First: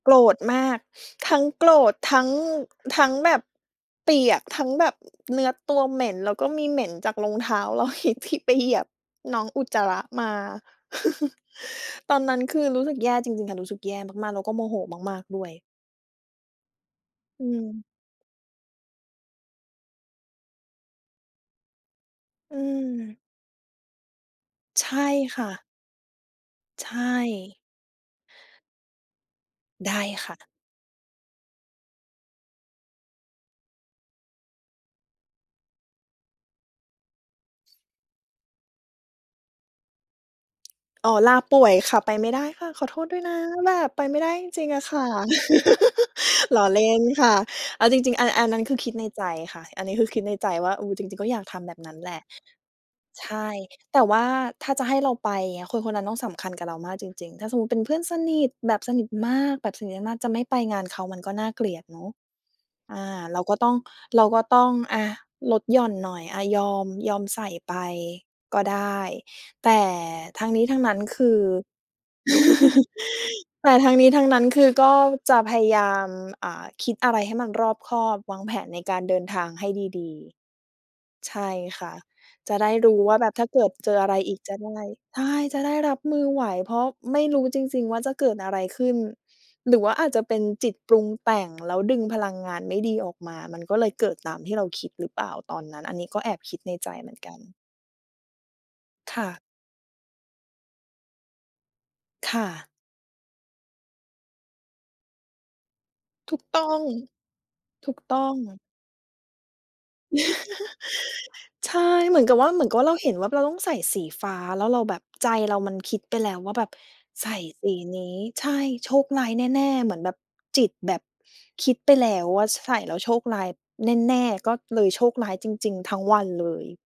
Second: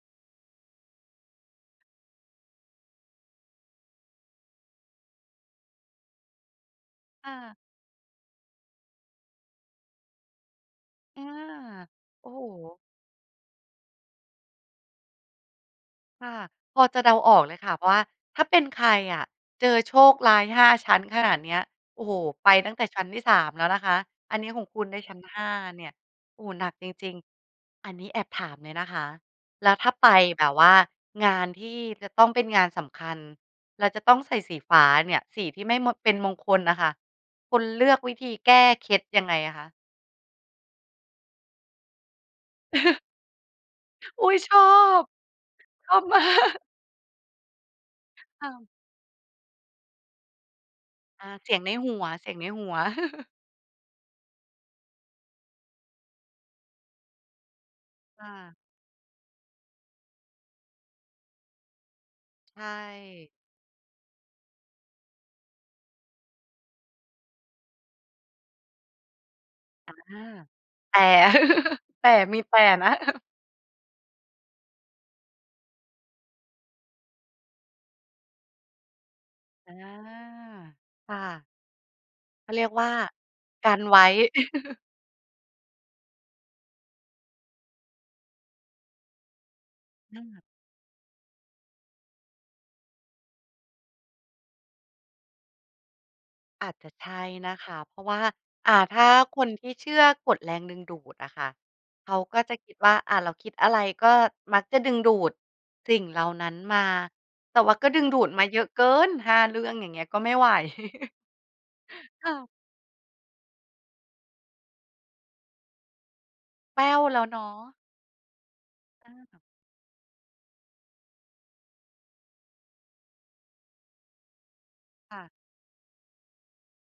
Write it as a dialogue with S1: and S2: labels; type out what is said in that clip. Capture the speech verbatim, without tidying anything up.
S1: โกรธมาก ทั้งโกรธ ทั้ง ทั้งแบบเปียก ทั้งแบบเนื้อตัวเหม็น แล้วก็มีเหม็นจาก
S2: ค
S1: รอ
S2: ่
S1: งเท
S2: ะ
S1: ้าเรา อีก ที่ไปเหยียบน้องอุจจาระมา
S2: อา
S1: ตอน
S2: โอ้
S1: นั้น
S2: โ
S1: คือ
S2: ฮ
S1: รู้สึกแย่จริง ๆ ค่ะ รู้สึกแย่มาก ๆ แล้วก็โมโหมาก ๆ ด้วย
S2: ค่ะ พอจะเดาออ
S1: อ
S2: ก
S1: ื
S2: เลยค่ะ เพ
S1: ม
S2: ราะว่าถ้าเป็นใครอะ เจอโชคร้าย ห้า ชั้นขนาดเนี้ย โอ้โฮ ไป
S1: อื
S2: ตั้งแต่ชั้นท
S1: ม
S2: ี่ สาม แล้วนะคะ อันนี้ของคุ
S1: ใช
S2: ณได้
S1: ่
S2: ชั้น ห
S1: ค
S2: ้
S1: ่
S2: า
S1: ะ
S2: เนี่ย โอ้โฮ หนัก
S1: ใช
S2: จริง
S1: ่
S2: ๆ อันนี้แอบถามเลยนะคะ แล้วถ้
S1: ไ
S2: า
S1: ด้
S2: ไป
S1: ค่
S2: แ
S1: ะ
S2: บบว่างานที่จะต้องเป็นงานสำคัญ เราจะต้องใส่สีฟ้าเนี่ย สีที่ไม่ ม เป็นมงคลน่ะค่ะ คุณเลือกวิธีแก้เคล็ดยังไงอะคะ
S1: อ๋อ ลาป่วยค่ะไปไม่ได้ค่ะ ขอโทษด้วยนะ แบบไปไม่
S2: อ
S1: ไ
S2: ุ
S1: ด
S2: ๊
S1: ้
S2: ย
S1: จ
S2: ชอ
S1: ริง ๆ อะค
S2: บ
S1: ่ะ
S2: ชอบมา
S1: ล
S2: ก
S1: ้อเล่นค่ะ เอาจริง ๆ อัน อ
S2: ค
S1: ั
S2: ่
S1: นนั้
S2: ะ
S1: นคือ คิดในใจค่ะ อันนี้คือ คิดในใจว่า อุ๊ย จริง
S2: อ
S1: ๆ ก็
S2: า
S1: อยาก
S2: เสี
S1: ท
S2: ยงใ
S1: ำแ
S2: น
S1: บบน
S2: ห
S1: ั้
S2: ั
S1: น
S2: ว
S1: แหละ
S2: เสียงในหัว
S1: ใช่ แต่ว่าถ้าจะให้เราไปอย่างเงี้ย คน คนนั้นต้องสำคัญกับเรามากจริง ๆ ถ้าสมมุติเป็นเพื่อนส
S2: ค่
S1: นิท
S2: ะ
S1: แบบสนิทมาก แบบสนิทมาก ๆ จะไม่ไปงานเขามันก็น่าเกลียดเนาะ
S2: ใช
S1: อ่า
S2: ่
S1: เราก็ต้อง เราก็ต้อง อะ ลดหย่อนหน่อย อ่า ยอม ยอมใส่ไปก็ได้ แต่
S2: อะ
S1: ทั้งนี้ทั้งนั
S2: อา แต
S1: ้น
S2: ่
S1: คือ
S2: แต่ มีแต่นะ
S1: แต่ทั้งนี้ทั้งนั้นคือก็จะพยายาม อา คิดอะไรให้มันรอบคอบ วางแผนในการเดินทางให้
S2: อา
S1: ดี
S2: ค่
S1: ๆ ใช
S2: ะ
S1: ่ค่ะ
S2: เข
S1: จ
S2: า
S1: ะ
S2: เรี
S1: ไ
S2: ย
S1: ด้
S2: กว
S1: ร
S2: ่า
S1: ู้ว่าแบบถ้าเกิ
S2: ก
S1: ด
S2: ัน
S1: เจ
S2: ไ
S1: อ
S2: ว
S1: อ
S2: ้
S1: ะไรอีกจะได้ ใช่ จะได้รับมือไหว เพราะไม่รู้จริง ๆ ว่าจะเกิดอะไรขึ้น หรือว่าอาจ
S2: อ
S1: จะเป็น
S2: ือ
S1: จิตปรุงแต่ง แล้วดึงพลังงานไม่ดีออกมา มันก็เลยเกิดตามที่เราคิดหรือเปล่าตอนนั้น อันนี้ก็แอบคิด
S2: อ
S1: ใ
S2: า
S1: น
S2: จจ
S1: ใ
S2: ะ
S1: จ
S2: ใ
S1: เ
S2: ช
S1: หมือ
S2: ่
S1: นกั
S2: น
S1: น
S2: ะคะ เพราะว่า อา ถ้า
S1: ค่ะ
S2: คนที่เชื่อกฎแรงดึงดูดอะค่ะ เขา
S1: ค
S2: ก็
S1: ่
S2: จะค
S1: ะ
S2: ิดว่า อา เราคิดอะไรก็มักจะดึงดูดสิ่งเหล่า
S1: ถูก
S2: นั้น
S1: ต้อ
S2: มา
S1: ง
S2: แต่ว่าก
S1: ถ
S2: ็
S1: ู
S2: ด
S1: ก
S2: ึง
S1: ต
S2: ด
S1: ้
S2: ู
S1: อ
S2: ด
S1: ง
S2: มาเยอะเกิน ห้า เรื่องอย่างเงี้ย ก็ไม่ไหว
S1: ใช่ เหมือ
S2: ค
S1: น
S2: ่
S1: กับว
S2: ะ
S1: ่า เหมือนกับว่าเราเห็นว่า เราต้องใส่สีฟ้าแล้วเราแบบ ใจเรามันคิดไปแล้วว่าแบบ
S2: แป้วแล้
S1: ใ
S2: ว
S1: ส
S2: เ
S1: ่
S2: นา
S1: ส
S2: ะ
S1: ีนี้ ใช่ โชค
S2: อ
S1: ร้า
S2: ืม
S1: ยแน่ ๆ เหมือนแบบจิตแบบคิดไปแล้วว่า ใส่แล้วโชคร้ายแน่ ๆ ก็เลยโช
S2: ค
S1: ค
S2: ่ะ
S1: ร้ายจริง ๆ ทั้งวันเลย